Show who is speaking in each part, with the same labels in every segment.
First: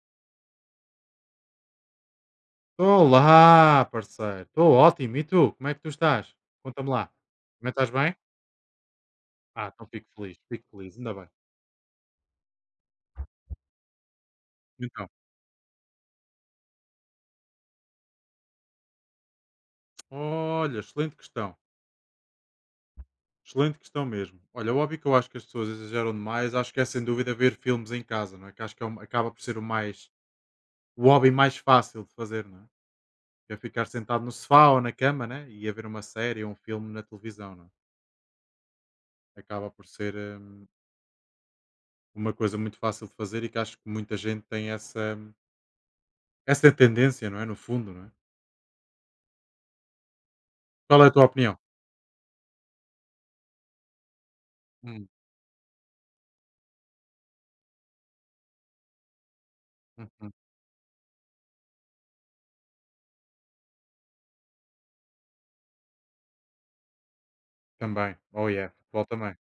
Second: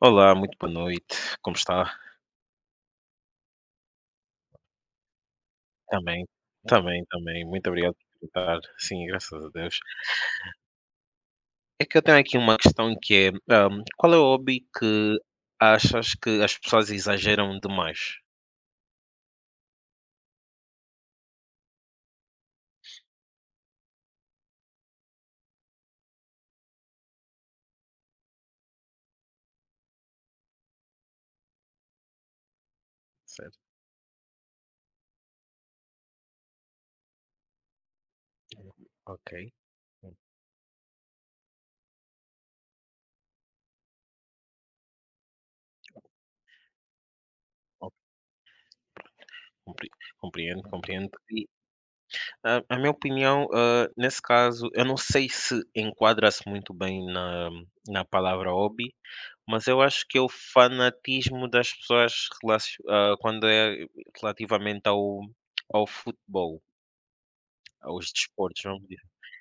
Speaker 1: Olá, muito boa noite. Como está?
Speaker 2: Olá, parceiro. Estou ótimo. E tu? Como é que tu
Speaker 1: Também,
Speaker 2: estás? Conta-me
Speaker 1: também,
Speaker 2: lá.
Speaker 1: também. Muito
Speaker 2: Também estás
Speaker 1: obrigado
Speaker 2: bem?
Speaker 1: por perguntar. Sim, graças a
Speaker 2: Ah,
Speaker 1: Deus.
Speaker 2: então fico feliz. Fico feliz. Ainda bem.
Speaker 1: É que eu tenho aqui uma questão que é, qual é o hobby
Speaker 2: Então,
Speaker 1: que achas que as pessoas exageram demais?
Speaker 2: olha, excelente questão. Excelente questão mesmo. Olha, o hobby que eu acho que as pessoas exageram demais, acho que é sem dúvida ver filmes em casa, não é? Que acho que é acaba por ser o hobby mais fácil de fazer, não é? Que é
Speaker 1: Certo.
Speaker 2: ficar sentado no sofá ou na cama, né? E a ver uma série ou um filme na televisão, não é?
Speaker 1: Ok.
Speaker 2: Acaba por ser hum, uma coisa muito fácil de fazer e que acho que muita gente tem essa essa é a tendência, não é? No fundo,
Speaker 1: Ok,
Speaker 2: não é?
Speaker 1: compre- Compreendo,
Speaker 2: Qual é
Speaker 1: compreendo.
Speaker 2: a tua
Speaker 1: E,
Speaker 2: opinião?
Speaker 1: a minha opinião, nesse caso, eu não
Speaker 2: Hum,
Speaker 1: sei se enquadra-se muito bem na palavra hobby. Mas eu acho que é o
Speaker 2: uhum.
Speaker 1: fanatismo das pessoas quando é relativamente ao futebol, aos
Speaker 2: Também. Oh
Speaker 1: desportos,
Speaker 2: yeah,
Speaker 1: vamos dizer.
Speaker 2: futebol também.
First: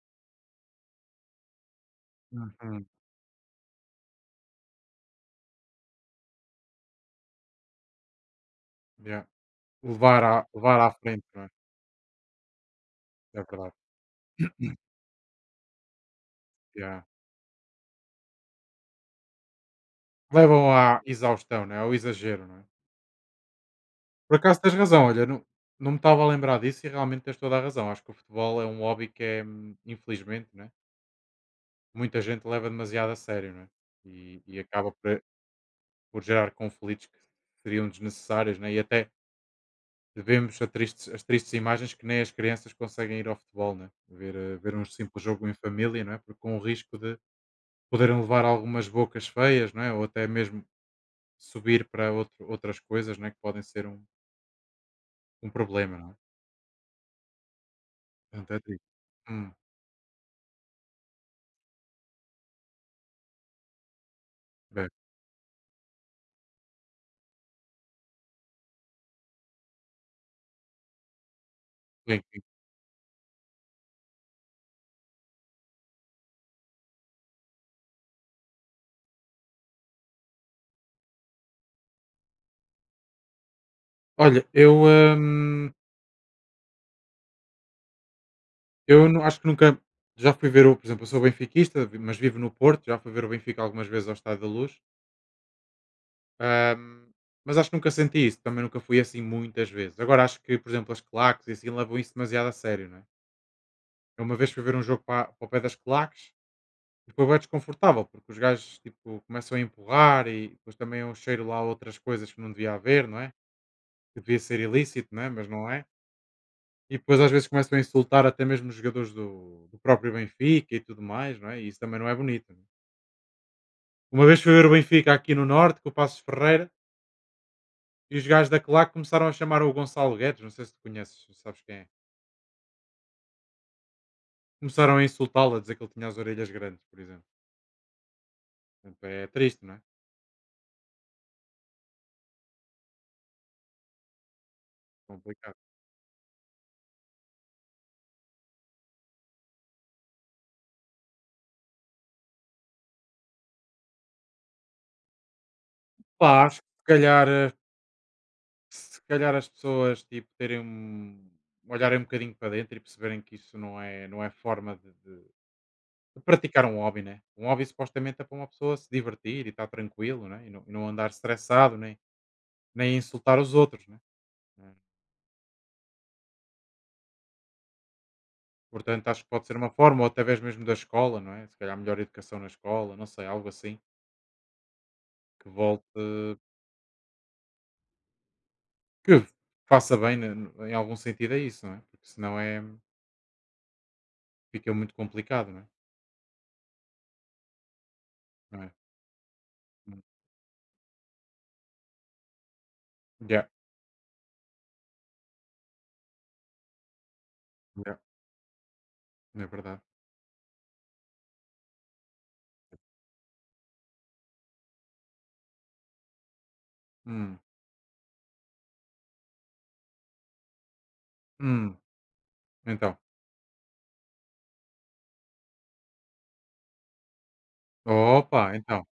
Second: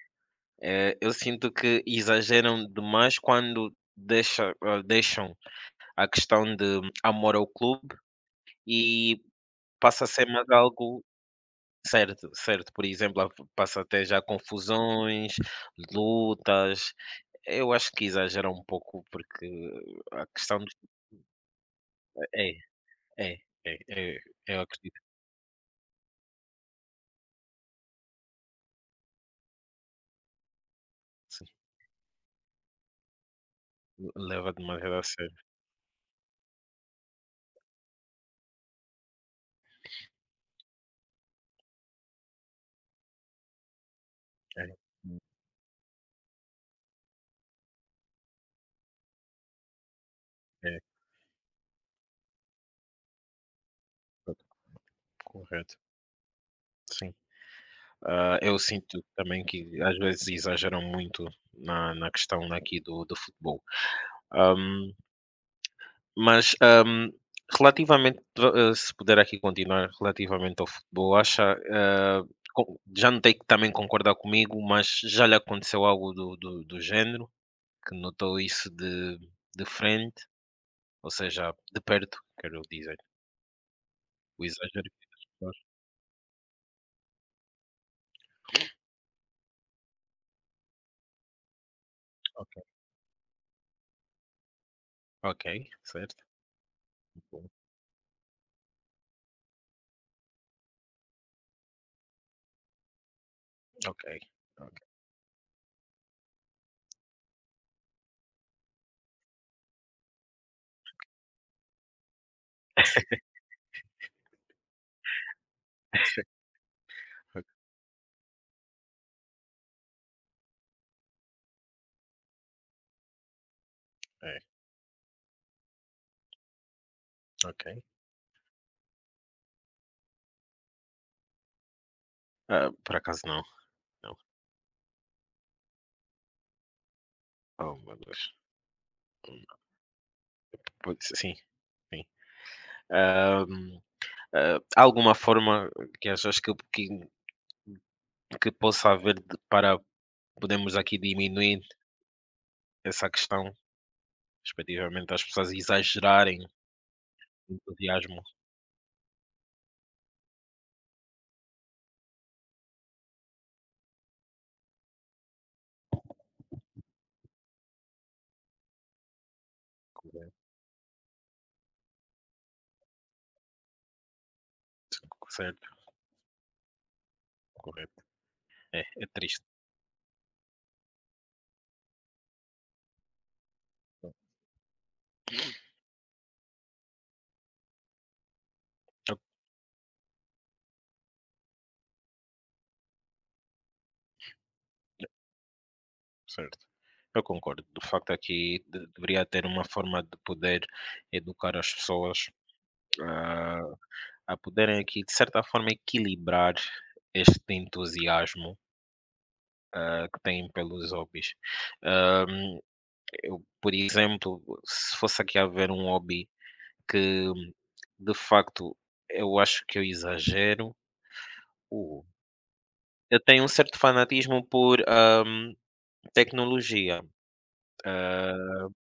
Speaker 1: Eu sinto que exageram
Speaker 2: Uhum.
Speaker 1: demais quando deixam a questão de amor ao clube e
Speaker 2: Yeah.
Speaker 1: passa a
Speaker 2: Levar,
Speaker 1: ser mais
Speaker 2: à, levar à
Speaker 1: algo.
Speaker 2: frente, não é?
Speaker 1: Certo, certo. Por exemplo, a
Speaker 2: É verdade.
Speaker 1: passa até já confusões, lutas.
Speaker 2: Yeah.
Speaker 1: Eu acho que exageram um pouco porque a questão
Speaker 2: Levam
Speaker 1: dos.
Speaker 2: à exaustão, não é? Ao exagero,
Speaker 1: É,
Speaker 2: não é?
Speaker 1: é, é, é.
Speaker 2: Por acaso
Speaker 1: Eu
Speaker 2: tens
Speaker 1: acredito.
Speaker 2: razão, olha, não, não me estava a lembrar disso e realmente tens toda a razão. Acho que o futebol é um hobby que é, infelizmente, não é? Muita gente leva demasiado a sério, não é? E,
Speaker 1: Leva
Speaker 2: e
Speaker 1: de
Speaker 2: acaba
Speaker 1: maneira a sério.
Speaker 2: por gerar conflitos que seriam desnecessários, não é? E até vemos as tristes imagens que nem as crianças conseguem ir ao futebol, né? ver, eh,
Speaker 1: É,
Speaker 2: ver um
Speaker 1: hum,
Speaker 2: simples jogo em família, não é? Porque com o risco de poderem levar algumas bocas feias, não é? Ou até mesmo
Speaker 1: é,
Speaker 2: subir para outras coisas, não é? Que podem ser um
Speaker 1: correto,
Speaker 2: problema. Não é?
Speaker 1: sim. Ah,
Speaker 2: Portanto,
Speaker 1: eu
Speaker 2: é triste.
Speaker 1: sinto também
Speaker 2: Hum,
Speaker 1: que às vezes exageram muito na questão aqui do futebol.
Speaker 2: bem,
Speaker 1: Hum, mas, relativamente, se puder aqui continuar relativamente ao futebol, acha,
Speaker 2: bem,
Speaker 1: hã,
Speaker 2: bem.
Speaker 1: co já notei que também concorda comigo, mas já lhe aconteceu algo do género, que notou isso de frente, ou seja, de perto, quero dizer,
Speaker 2: Olha,
Speaker 1: o exagero que as pessoas.
Speaker 2: hum, eu não, acho que nunca já fui ver o, por exemplo, eu sou benfiquista, mas vivo no
Speaker 1: Ok.
Speaker 2: Porto, já fui ver o Benfica algumas vezes ao Estádio da Luz.
Speaker 1: Ok, certo.
Speaker 2: Ahm,
Speaker 1: Bom,
Speaker 2: mas acho que nunca senti isso, também nunca fui assim muitas vezes. Agora acho que, por exemplo, as claques e assim levam isso demasiado a sério, não é?
Speaker 1: ok,
Speaker 2: Eu uma vez fui ver
Speaker 1: ok,
Speaker 2: um jogo para, o pé das claques e foi bem desconfortável, porque os gajos tipo, começam a empurrar e depois também é um cheiro lá a outras coisas que não devia haver, não é? Que devia ser ilícito, não é? Mas não é. E depois às
Speaker 1: ok,
Speaker 2: vezes começam a insultar até mesmo os jogadores do, do próprio Benfica e tudo mais, não é? E isso também não é bonito, não é? Uma vez
Speaker 1: é,
Speaker 2: fui ver o Benfica aqui no Norte, com o Passos Ferreira,
Speaker 1: ok.
Speaker 2: e os gajos da claque começaram a chamar o Gonçalo Guedes, não sei se tu conheces, se sabes quem é.
Speaker 1: Ah, por acaso não, não.
Speaker 2: Começaram a insultá-lo, a dizer que ele tinha as orelhas grandes, por exemplo.
Speaker 1: Oh, meu Deus.
Speaker 2: Portanto, é
Speaker 1: Hum,
Speaker 2: triste, não é?
Speaker 1: pois, sim, sim. Ahm, há alguma
Speaker 2: Complicado.
Speaker 1: forma que achas que possa haver para podermos aqui diminuir essa questão, respectivamente, das pessoas
Speaker 2: Pá,
Speaker 1: exagerarem
Speaker 2: acho que se calhar, eh,
Speaker 1: o entusiasmo?
Speaker 2: se calhar as pessoas tipo, terem um. Olharem um bocadinho para dentro e perceberem que isso não é forma de, de praticar um hobby, né? Um hobby supostamente é para uma pessoa se divertir e estar tranquilo,
Speaker 1: Correto,
Speaker 2: né? E não andar estressado, nem insultar os outros, né? É.
Speaker 1: correto, correto. É,
Speaker 2: Portanto,
Speaker 1: é
Speaker 2: acho que
Speaker 1: triste.
Speaker 2: pode ser uma forma, ou até mesmo da escola, não é? Se calhar melhor educação na escola, não sei, algo assim, que volte,
Speaker 1: Ok.
Speaker 2: que faça bem em algum sentido a isso, não é? Porque senão é, fica muito complicado, não é?
Speaker 1: Certo. Eu concordo. De facto,
Speaker 2: Não
Speaker 1: aqui
Speaker 2: é?
Speaker 1: deveria ter uma
Speaker 2: Hum.
Speaker 1: forma de poder educar as pessoas,
Speaker 2: Yeah,
Speaker 1: ah, a poderem aqui, de certa forma, equilibrar este
Speaker 2: yeah,
Speaker 1: entusiasmo,
Speaker 2: é verdade.
Speaker 1: que têm pelos hobbies. Ahm, eu, por exemplo, se fosse aqui haver um hobby que,
Speaker 2: Hum,
Speaker 1: de facto, eu acho que eu exagero.
Speaker 2: hum,
Speaker 1: uh,
Speaker 2: então,
Speaker 1: eu tenho um certo fanatismo por tecnologia.
Speaker 2: opa,
Speaker 1: Ah,
Speaker 2: então,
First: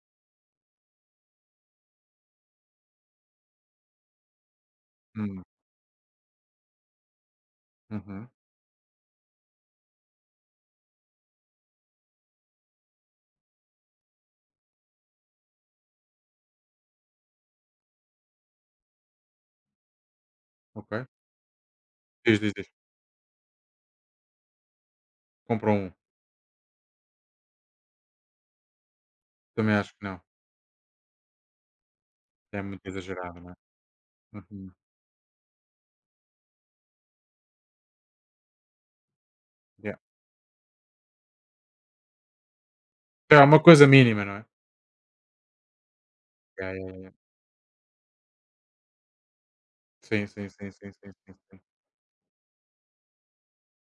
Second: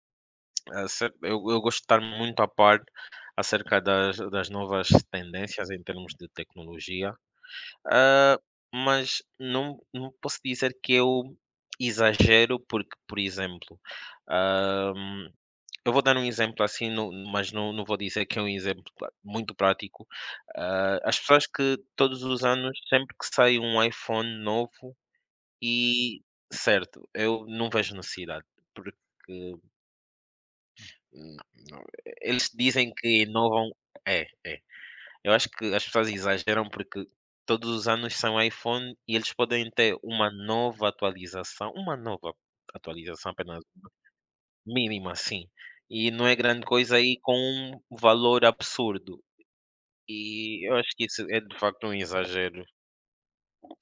Speaker 1: eu gosto de estar muito a par. Acerca das novas
Speaker 2: hum,
Speaker 1: tendências em termos de tecnologia,
Speaker 2: uhum,
Speaker 1: ah, mas não posso dizer que eu exagero, porque, por exemplo, ah, eu vou dar um exemplo assim, mas não vou dizer que é um exemplo pla muito prático.
Speaker 2: ok.
Speaker 1: Ah, as pessoas que todos
Speaker 2: Diz,
Speaker 1: os
Speaker 2: diz, diz,
Speaker 1: anos, sempre que sai um iPhone novo
Speaker 2: compra um,
Speaker 1: e, certo, eu não vejo necessidade, porque,
Speaker 2: também acho que não,
Speaker 1: hum, não, eles
Speaker 2: é muito
Speaker 1: dizem que
Speaker 2: exagerado, não é?
Speaker 1: inovam é.
Speaker 2: Uhum,
Speaker 1: Eu acho que as pessoas exageram porque todos os anos são iPhone e eles podem
Speaker 2: yeah.
Speaker 1: ter uma nova atualização
Speaker 2: É uma
Speaker 1: apenas
Speaker 2: coisa mínima, não é?
Speaker 1: mínima assim, e não é grande
Speaker 2: Yeah, yeah,
Speaker 1: coisa
Speaker 2: yeah.
Speaker 1: aí com um valor absurdo.
Speaker 2: Sim, sim,
Speaker 1: E
Speaker 2: sim,
Speaker 1: eu acho
Speaker 2: sim,
Speaker 1: que
Speaker 2: sim,
Speaker 1: isso
Speaker 2: sim,
Speaker 1: é de
Speaker 2: sim.
Speaker 1: facto um exagero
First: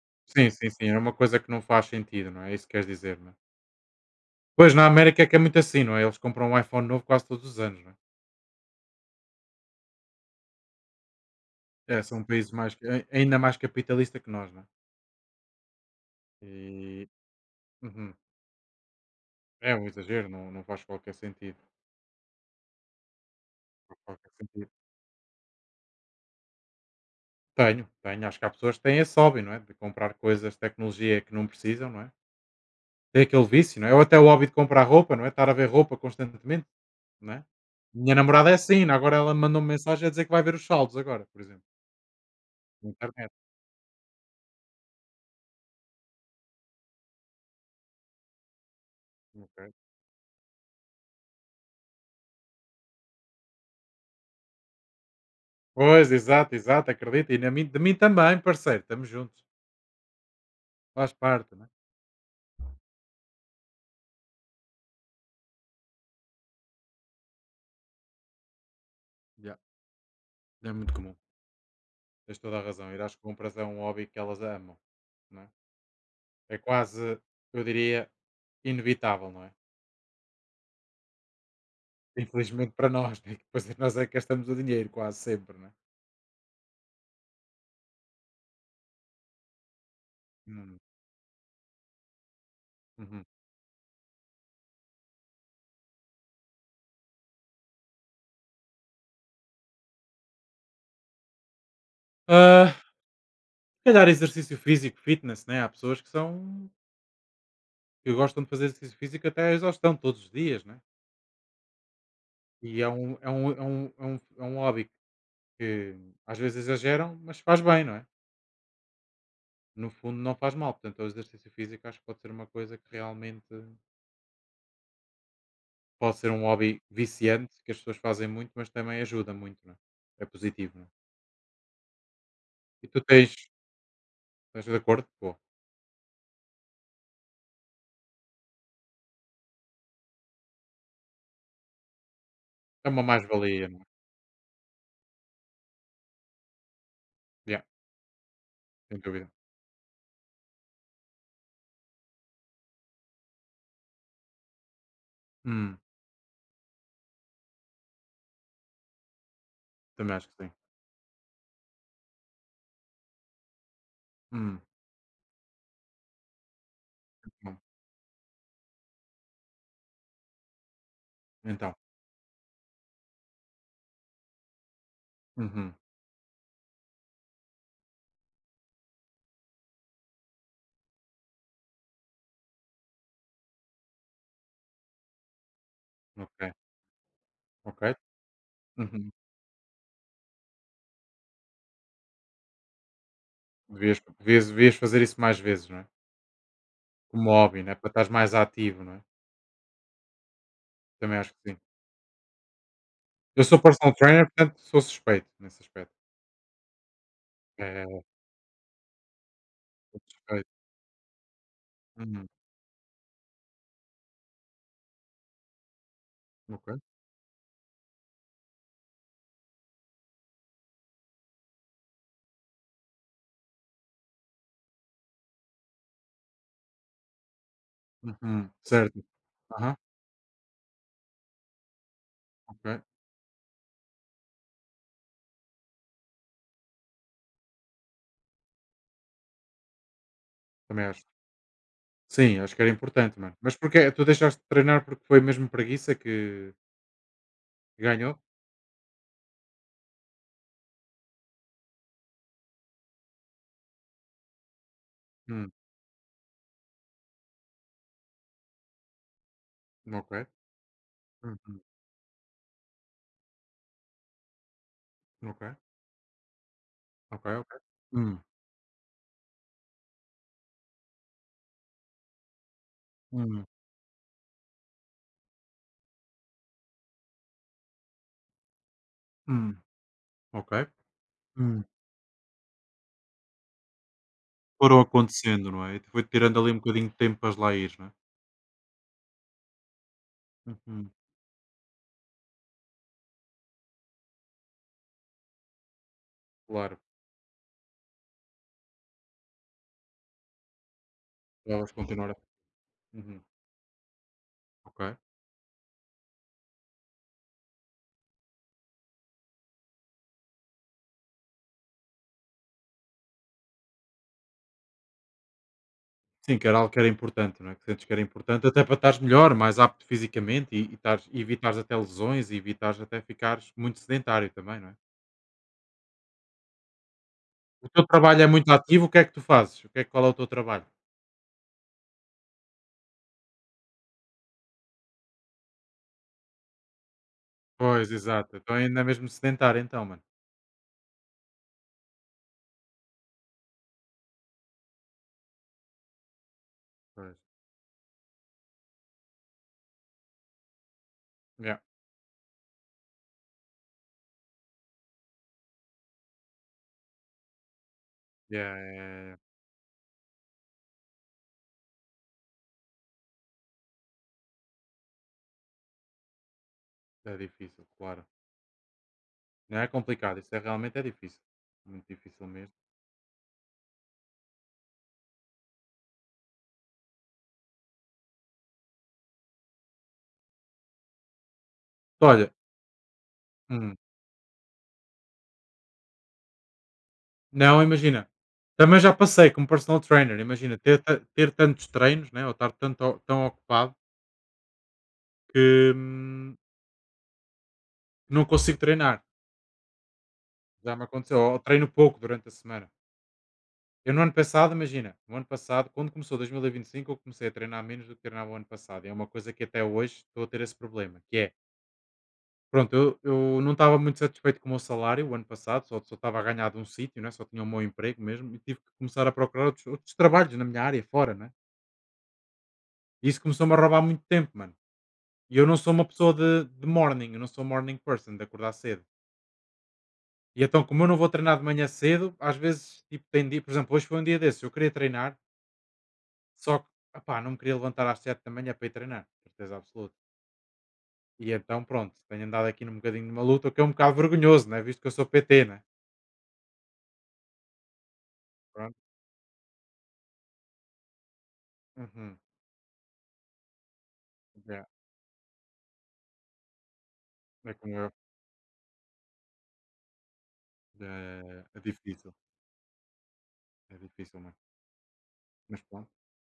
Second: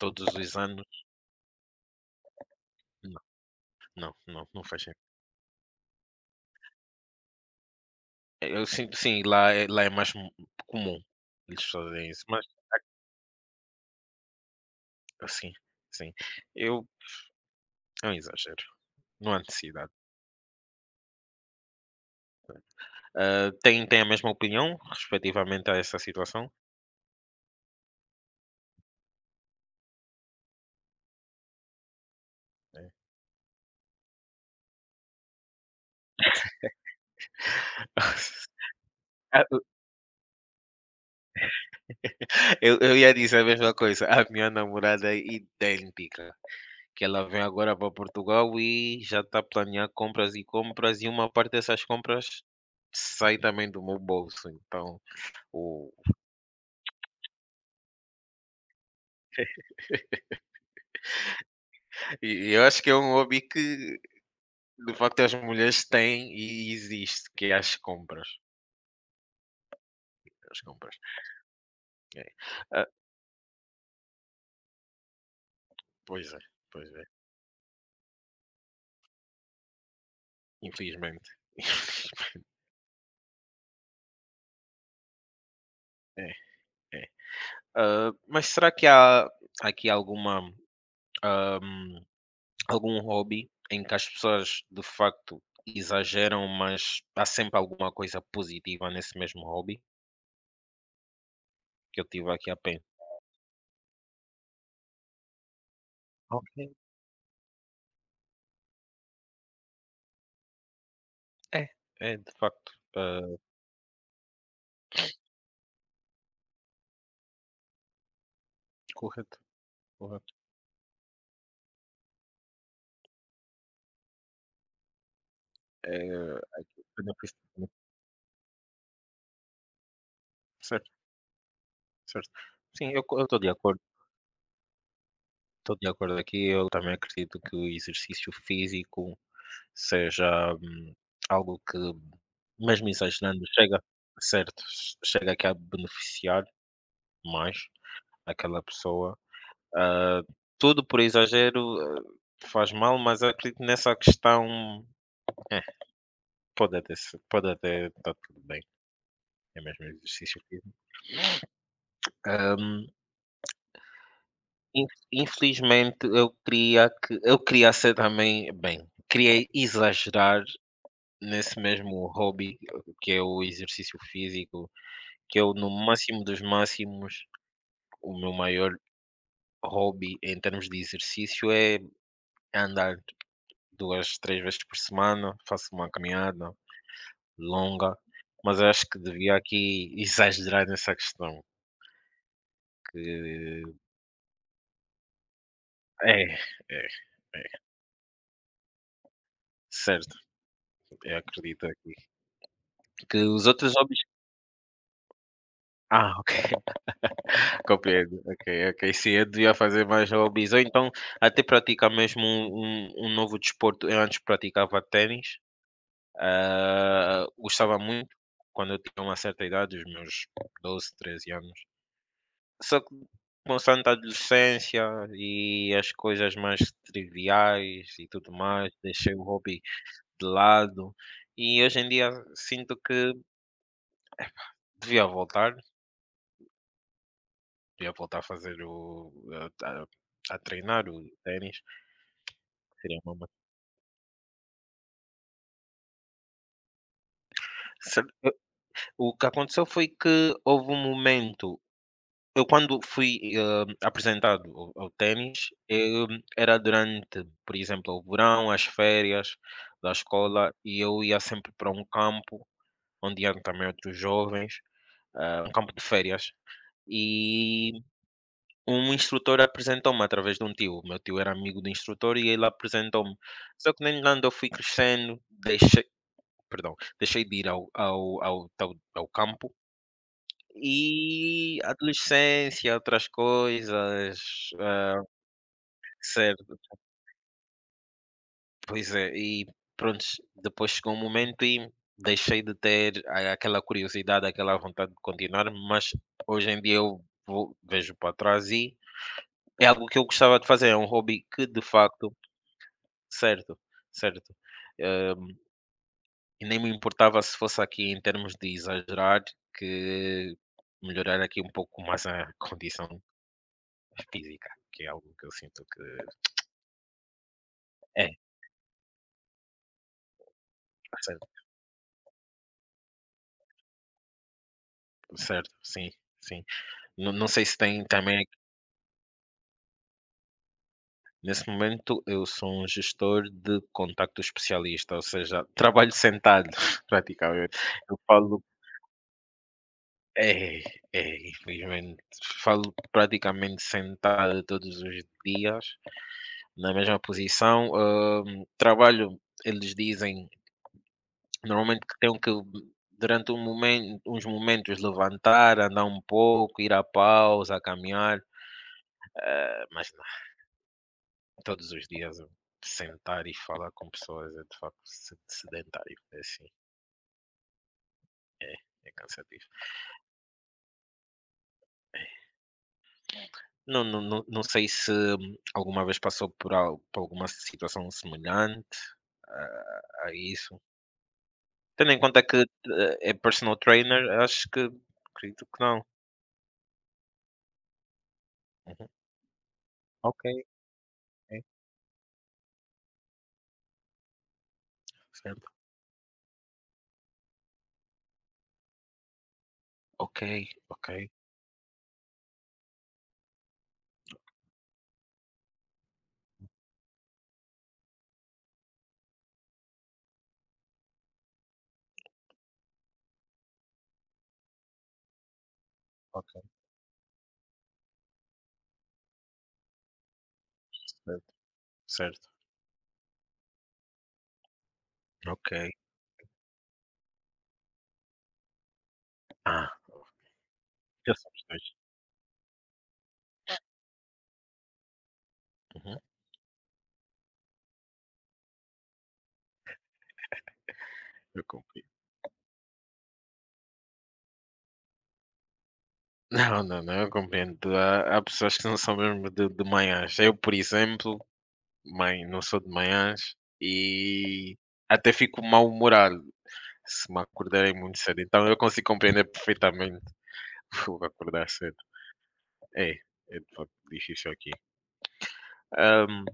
Speaker 1: todos
Speaker 2: Sim,
Speaker 1: os
Speaker 2: sim, sim.
Speaker 1: anos.
Speaker 2: É uma coisa que não faz sentido, não é? É isso que queres dizer,
Speaker 1: Não,
Speaker 2: não é?
Speaker 1: não, não, não
Speaker 2: Pois,
Speaker 1: faz
Speaker 2: na
Speaker 1: sentido.
Speaker 2: América é que é muito assim, não é? Eles compram um iPhone novo quase todos os anos, não é?
Speaker 1: Eu sinto, sim, lá é mais mu comum eles
Speaker 2: É,
Speaker 1: fazerem
Speaker 2: são um
Speaker 1: isso, mas
Speaker 2: país mais, ainda mais capitalista que nós, não é?
Speaker 1: assim, sim, eu
Speaker 2: E,
Speaker 1: é um
Speaker 2: uhum,
Speaker 1: exagero, não há
Speaker 2: é um
Speaker 1: necessidade.
Speaker 2: exagero, não, não faz qualquer sentido.
Speaker 1: Ah, têm
Speaker 2: Não
Speaker 1: têm a
Speaker 2: faz qualquer
Speaker 1: mesma
Speaker 2: sentido.
Speaker 1: opinião respectivamente a essa situação?
Speaker 2: Tenho, tenho. Acho que há pessoas que têm esse hobby, não é? De comprar coisas, tecnologia que não precisam, não é?
Speaker 1: É.
Speaker 2: Tem aquele vício, não é? Ou até o hobby de comprar roupa, não é? Estar a ver roupa constantemente, não é? Minha namorada é assim, agora ela
Speaker 1: Ah,
Speaker 2: mandou-me mensagem a dizer que vai ver os saldos agora, por exemplo,
Speaker 1: Eu
Speaker 2: na
Speaker 1: eu ia
Speaker 2: internet.
Speaker 1: dizer a mesma coisa, a minha namorada é idêntica, que ela vem agora para Portugal e já está a
Speaker 2: Ok.
Speaker 1: planear compras e compras, e uma parte dessas compras sai também do meu bolso, então o.
Speaker 2: Pois, exato, exato, acredita. E de mim também, parceiro, estamos juntos. Faz parte, né?
Speaker 1: E eu acho que é um hobby que, de facto, as mulheres têm e existe, que é as compras,
Speaker 2: Yeah,
Speaker 1: as
Speaker 2: é muito
Speaker 1: compras.
Speaker 2: comum.
Speaker 1: É.
Speaker 2: Tens toda a
Speaker 1: Ah,
Speaker 2: razão. Ir às compras é um hobby que elas amam, não É
Speaker 1: pois é,
Speaker 2: É
Speaker 1: pois é,
Speaker 2: Quase, eu diria, inevitável, não é?
Speaker 1: infelizmente.
Speaker 2: Infelizmente para nós, né? Que depois nós é que gastamos o dinheiro quase sempre, né?
Speaker 1: É, é. Ah, mas será que há aqui
Speaker 2: Hum,
Speaker 1: ah, algum
Speaker 2: uhum.
Speaker 1: hobby em que as pessoas de facto exageram, mas há sempre alguma coisa positiva nesse mesmo hobby? Que eu tive aqui a
Speaker 2: Ah,
Speaker 1: pen
Speaker 2: se calhar exercício físico, fitness, né? Há pessoas que
Speaker 1: Ok,
Speaker 2: são que gostam de fazer exercício físico até à exaustão todos os dias, né?
Speaker 1: é, de facto,
Speaker 2: E é um hobby que às vezes exageram, mas faz bem, não é?
Speaker 1: correto,
Speaker 2: No fundo
Speaker 1: correto.
Speaker 2: não faz mal. Portanto, o exercício físico acho que pode ser uma coisa que realmente pode ser
Speaker 1: Eh,
Speaker 2: um hobby
Speaker 1: aqui benefício,
Speaker 2: viciante,
Speaker 1: né?
Speaker 2: que as pessoas fazem muito, mas também ajuda muito, não é? É positivo, não é?
Speaker 1: Certo, certo.
Speaker 2: E
Speaker 1: Sim,
Speaker 2: tu
Speaker 1: eu
Speaker 2: estás de acordo? Pô,
Speaker 1: estou de acordo aqui. Eu também acredito que o exercício físico seja, algo que,
Speaker 2: é
Speaker 1: mesmo
Speaker 2: uma
Speaker 1: exagerando,
Speaker 2: mais-valia, não
Speaker 1: chega,
Speaker 2: é?
Speaker 1: certo, chega aqui a beneficiar mais
Speaker 2: Yeah,
Speaker 1: aquela
Speaker 2: sem
Speaker 1: pessoa.
Speaker 2: dúvida.
Speaker 1: Ah, tudo por exagero, faz mal, mas acredito nessa questão, é,
Speaker 2: Hum,
Speaker 1: pode até se pode até estar tudo bem, é mesmo
Speaker 2: também acho
Speaker 1: exercício
Speaker 2: que sim.
Speaker 1: físico. Hum,
Speaker 2: Hum,
Speaker 1: in infelizmente eu queria
Speaker 2: bom,
Speaker 1: ser também bem, queria exagerar nesse
Speaker 2: então.
Speaker 1: mesmo hobby que é o exercício físico, que eu, no
Speaker 2: Uhum,
Speaker 1: máximo dos máximos, o meu maior hobby em termos de exercício é andar duas, três vezes por semana, faço uma
Speaker 2: ok,
Speaker 1: caminhada
Speaker 2: ok.
Speaker 1: longa, mas eu acho que
Speaker 2: Uhum.
Speaker 1: devia aqui exagerar nessa questão. Que
Speaker 2: Devias, devias, devias fazer isso mais vezes, não é?
Speaker 1: é, é,
Speaker 2: Como
Speaker 1: é,
Speaker 2: hobby, não é? Para estar mais ativo, não é?
Speaker 1: certo, eu
Speaker 2: Também acho que sim.
Speaker 1: acredito aqui. Que
Speaker 2: Eu
Speaker 1: os
Speaker 2: sou
Speaker 1: outros
Speaker 2: personal
Speaker 1: hobbies.
Speaker 2: trainer, portanto sou suspeito nesse aspecto.
Speaker 1: Ah, ok,
Speaker 2: É, sou
Speaker 1: compreendo. Ok, ok. Sim, eu devia fazer mais
Speaker 2: suspeito.
Speaker 1: hobbies, ou então até praticar mesmo
Speaker 2: Uhum.
Speaker 1: um novo desporto. Eu antes praticava ténis.
Speaker 2: Ok.
Speaker 1: Ah, gostava muito quando eu tinha uma certa idade, os meus 12 13 anos. Só que consoante a adolescência e as coisas mais triviais e tudo
Speaker 2: Uhum.
Speaker 1: mais,
Speaker 2: Certo.
Speaker 1: deixei o hobby
Speaker 2: Aham.
Speaker 1: de lado e hoje em dia sinto
Speaker 2: Ok.
Speaker 1: que devia voltar, devia voltar a fazer a, a- a
Speaker 2: Também
Speaker 1: treinar o
Speaker 2: acho.
Speaker 1: ténis.
Speaker 2: Sim, acho que era
Speaker 1: Seria uma
Speaker 2: importante,
Speaker 1: ma-
Speaker 2: mano. Mas porquê? Tu deixaste de treinar porque foi mesmo preguiça que
Speaker 1: Se-
Speaker 2: ganhou?
Speaker 1: O que aconteceu foi que houve um momento eu quando fui, apresentado ao ténis.
Speaker 2: Hum.
Speaker 1: Era durante, por exemplo, o verão, as férias da
Speaker 2: Ok.
Speaker 1: escola, e eu ia sempre
Speaker 2: Uhum.
Speaker 1: para um campo onde iam também outros jovens,
Speaker 2: Ok.
Speaker 1: um campo de férias.
Speaker 2: Ok, ok.
Speaker 1: E
Speaker 2: Hum.
Speaker 1: um instrutor apresentou-me através de um tio. Meu tio era amigo do instrutor e ele apresentou-me.
Speaker 2: Hum.
Speaker 1: Só que, no entanto, eu fui crescendo, deixei de ir ao campo.
Speaker 2: Hum. Ok.
Speaker 1: E
Speaker 2: Hum.
Speaker 1: adolescência, outras coisas,
Speaker 2: Foram acontecendo, não é? E foi tirando ali
Speaker 1: certo,
Speaker 2: um bocadinho de tempo para as lá ires, não é?
Speaker 1: pois é, e pronto, depois
Speaker 2: Uhum.
Speaker 1: chegou um momento e deixei de ter a aquela curiosidade, aquela vontade de continuar, mas hoje em dia
Speaker 2: Claro.
Speaker 1: eu vou vejo para trás e é algo que eu gostava de fazer, é um hobby que de
Speaker 2: Estavas continuar.
Speaker 1: facto,
Speaker 2: Uhum.
Speaker 1: certo, certo,
Speaker 2: Ok.
Speaker 1: hã, e nem me importava se fosse aqui em termos de exagerar, que melhorar aqui um pouco mais a condição física, que é algo que eu sinto que
Speaker 2: Sim, que era algo que era importante, não é? Que sentes que era
Speaker 1: é,
Speaker 2: importante até para estares melhor, mais apto fisicamente e
Speaker 1: certo,
Speaker 2: evitares até lesões e evitares até ficares muito sedentário também, não é?
Speaker 1: certo, sim, sim. Não, não sei se
Speaker 2: O
Speaker 1: tem
Speaker 2: teu trabalho
Speaker 1: também.
Speaker 2: é muito ativo, o que é que tu fazes? Qual é o teu trabalho?
Speaker 1: Nesse momento eu sou um gestor de contacto especialista, ou seja, trabalho sentado praticamente.
Speaker 2: Pois,
Speaker 1: Eu
Speaker 2: exato.
Speaker 1: falo
Speaker 2: Então ainda é mesmo sedentário então, mano.
Speaker 1: é, é, infelizmente, falo praticamente sentado todos os dias, na mesma
Speaker 2: Pois.
Speaker 1: posição. Trabalho, eles dizem
Speaker 2: Yeah.
Speaker 1: normalmente que tenho que, durante um momento uns momentos, levantar, andar um pouco, ir à pausa, caminhar,
Speaker 2: Yeah, é, é-
Speaker 1: mas todos os dias sentar e falar com pessoas é de facto sedentário, é assim,
Speaker 2: é difícil, claro.
Speaker 1: é, é cansativo.
Speaker 2: Não é complicado, isso é realmente é difícil. Muito difícil mesmo.
Speaker 1: Não, não, não, não sei se alguma vez passou por, por alguma situação semelhante a isso. Tendo em conta
Speaker 2: Olha,
Speaker 1: que, é personal
Speaker 2: hum,
Speaker 1: trainer, acho que acredito que não.
Speaker 2: não, imagina. Também
Speaker 1: Uhum.
Speaker 2: já passei como personal trainer,
Speaker 1: Ok,
Speaker 2: imagina, ter
Speaker 1: ok,
Speaker 2: tantos treinos, né? Ou estar tão ocupado
Speaker 1: certo.
Speaker 2: que não consigo treinar.
Speaker 1: Ok,
Speaker 2: Já me
Speaker 1: ok,
Speaker 2: aconteceu, ou treino pouco durante a semana. Eu no ano passado, imagina, no ano passado, quando começou dois mil e vinte e cinco eu comecei a treinar menos do que treinava o ano passado. E é uma coisa que até hoje estou a ter esse problema, que é, pronto, eu não estava muito satisfeito com o meu salário o ano passado, só estava a
Speaker 1: ok,
Speaker 2: ganhar de um sítio, né? Só tinha o meu emprego mesmo, e tive que começar a procurar outros trabalhos na minha área, fora, né?
Speaker 1: certo, certo.
Speaker 2: E isso começou-me a roubar muito tempo, mano. E eu
Speaker 1: Ok.
Speaker 2: não sou uma pessoa de morning, eu não sou morning person, de acordar cedo.
Speaker 1: Ah,
Speaker 2: E então, como eu não vou
Speaker 1: já
Speaker 2: treinar de
Speaker 1: somos
Speaker 2: manhã
Speaker 1: dois.
Speaker 2: cedo, às vezes, tipo, tem dia, por exemplo, hoje foi um dia desses, eu queria treinar,
Speaker 1: Uhum.
Speaker 2: só que, opá, não me queria levantar às 7 da manhã para ir treinar, certeza absoluta. E
Speaker 1: Eu
Speaker 2: então,
Speaker 1: comprei.
Speaker 2: pronto, tenho andado aqui num bocadinho de uma luta, o que é um bocado vergonhoso, né? Visto que eu sou PT, né?
Speaker 1: Não, não, não, eu compreendo. Há pessoas que
Speaker 2: Pronto.
Speaker 1: não são mesmo de manhãs. Eu, por exemplo,
Speaker 2: Uhum.
Speaker 1: mãe, não sou de manhãs e
Speaker 2: Yeah.
Speaker 1: até fico mal-humorado se me
Speaker 2: É
Speaker 1: acordarem
Speaker 2: como eu.
Speaker 1: muito cedo. Então eu consigo compreender perfeitamente o
Speaker 2: É,
Speaker 1: acordar cedo. É, é de facto
Speaker 2: é difícil,
Speaker 1: difícil
Speaker 2: mano.
Speaker 1: aqui.
Speaker 2: Mas pronto.
Speaker 1: Ahm,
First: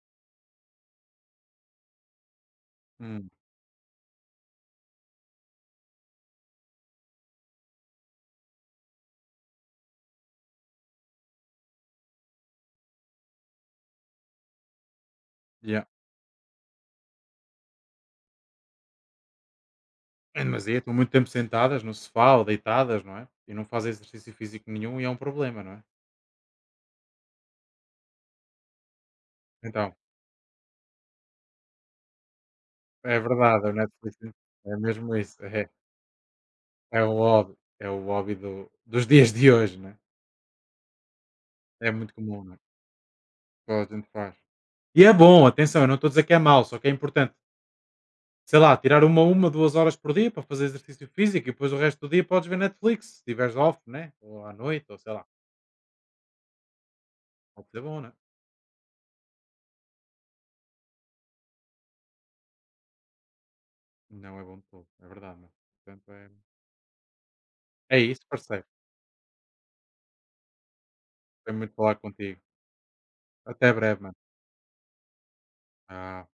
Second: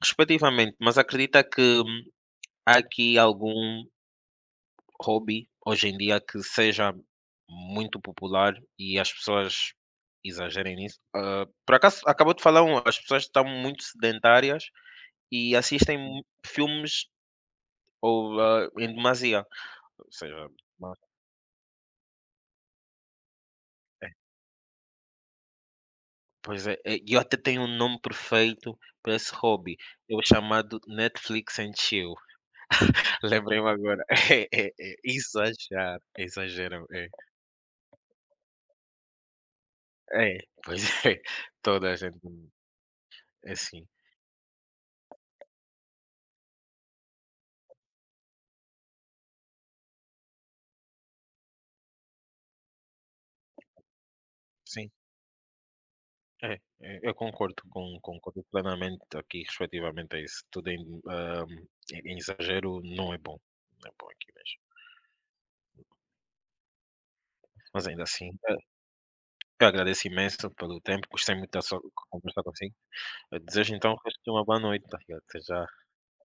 Speaker 1: respectivamente, mas acredita que, há aqui
Speaker 2: Hum.
Speaker 1: algum hobby hoje em dia que seja muito popular e as pessoas exagerem nisso? Ah, por acaso, acabou de falar as pessoas estão muito sedentárias e
Speaker 2: Yeah.
Speaker 1: assistem filmes ou, em demasia. Ou
Speaker 2: É
Speaker 1: seja,
Speaker 2: demasiado, estão
Speaker 1: ma-
Speaker 2: muito tempo sentadas no sofá ou deitadas, não é? E não fazem
Speaker 1: é,
Speaker 2: exercício físico nenhum e é um problema, não é?
Speaker 1: pois é, é, eu até tenho um nome perfeito para esse hobby.
Speaker 2: Então,
Speaker 1: É o chamado Netflix and Chill.
Speaker 2: é verdade,
Speaker 1: Lembrei-me
Speaker 2: a
Speaker 1: agora.
Speaker 2: Netflix
Speaker 1: É, é,
Speaker 2: é
Speaker 1: é,
Speaker 2: mesmo isso.
Speaker 1: exagerar, exageram. É,
Speaker 2: É o hobby dos dias de hoje, né?
Speaker 1: é, pois é,
Speaker 2: É
Speaker 1: toda a
Speaker 2: muito
Speaker 1: gente.
Speaker 2: comum, né?
Speaker 1: É
Speaker 2: Toda a
Speaker 1: assim.
Speaker 2: gente faz. E é bom, atenção, eu não estou a dizer que é mau, só que é importante, sei lá, tirar 2 horas por dia para fazer exercício físico e depois o resto do dia podes ver Netflix, se tiveres off, né? Ou à noite,
Speaker 1: Sim.
Speaker 2: ou sei lá.
Speaker 1: É, é, eu concordo
Speaker 2: Pode ser
Speaker 1: com
Speaker 2: bom, né?
Speaker 1: concordo plenamente aqui, respectivamente a isso. Tudo em exagero não é bom. Não é bom aqui
Speaker 2: Não é bom
Speaker 1: mesmo.
Speaker 2: de todo, é verdade, né? Portanto, é,
Speaker 1: Mas
Speaker 2: é
Speaker 1: ainda
Speaker 2: isso,
Speaker 1: assim,
Speaker 2: parceiro.
Speaker 1: eu agradeço imenso pelo tempo, gostei
Speaker 2: Foi
Speaker 1: muito de
Speaker 2: muito
Speaker 1: sua
Speaker 2: falar contigo.
Speaker 1: conversa consigo. Eu
Speaker 2: Até
Speaker 1: desejo então o
Speaker 2: breve, mano.
Speaker 1: resto de uma boa noite, tá ligado? Até já.
Speaker 2: Ah.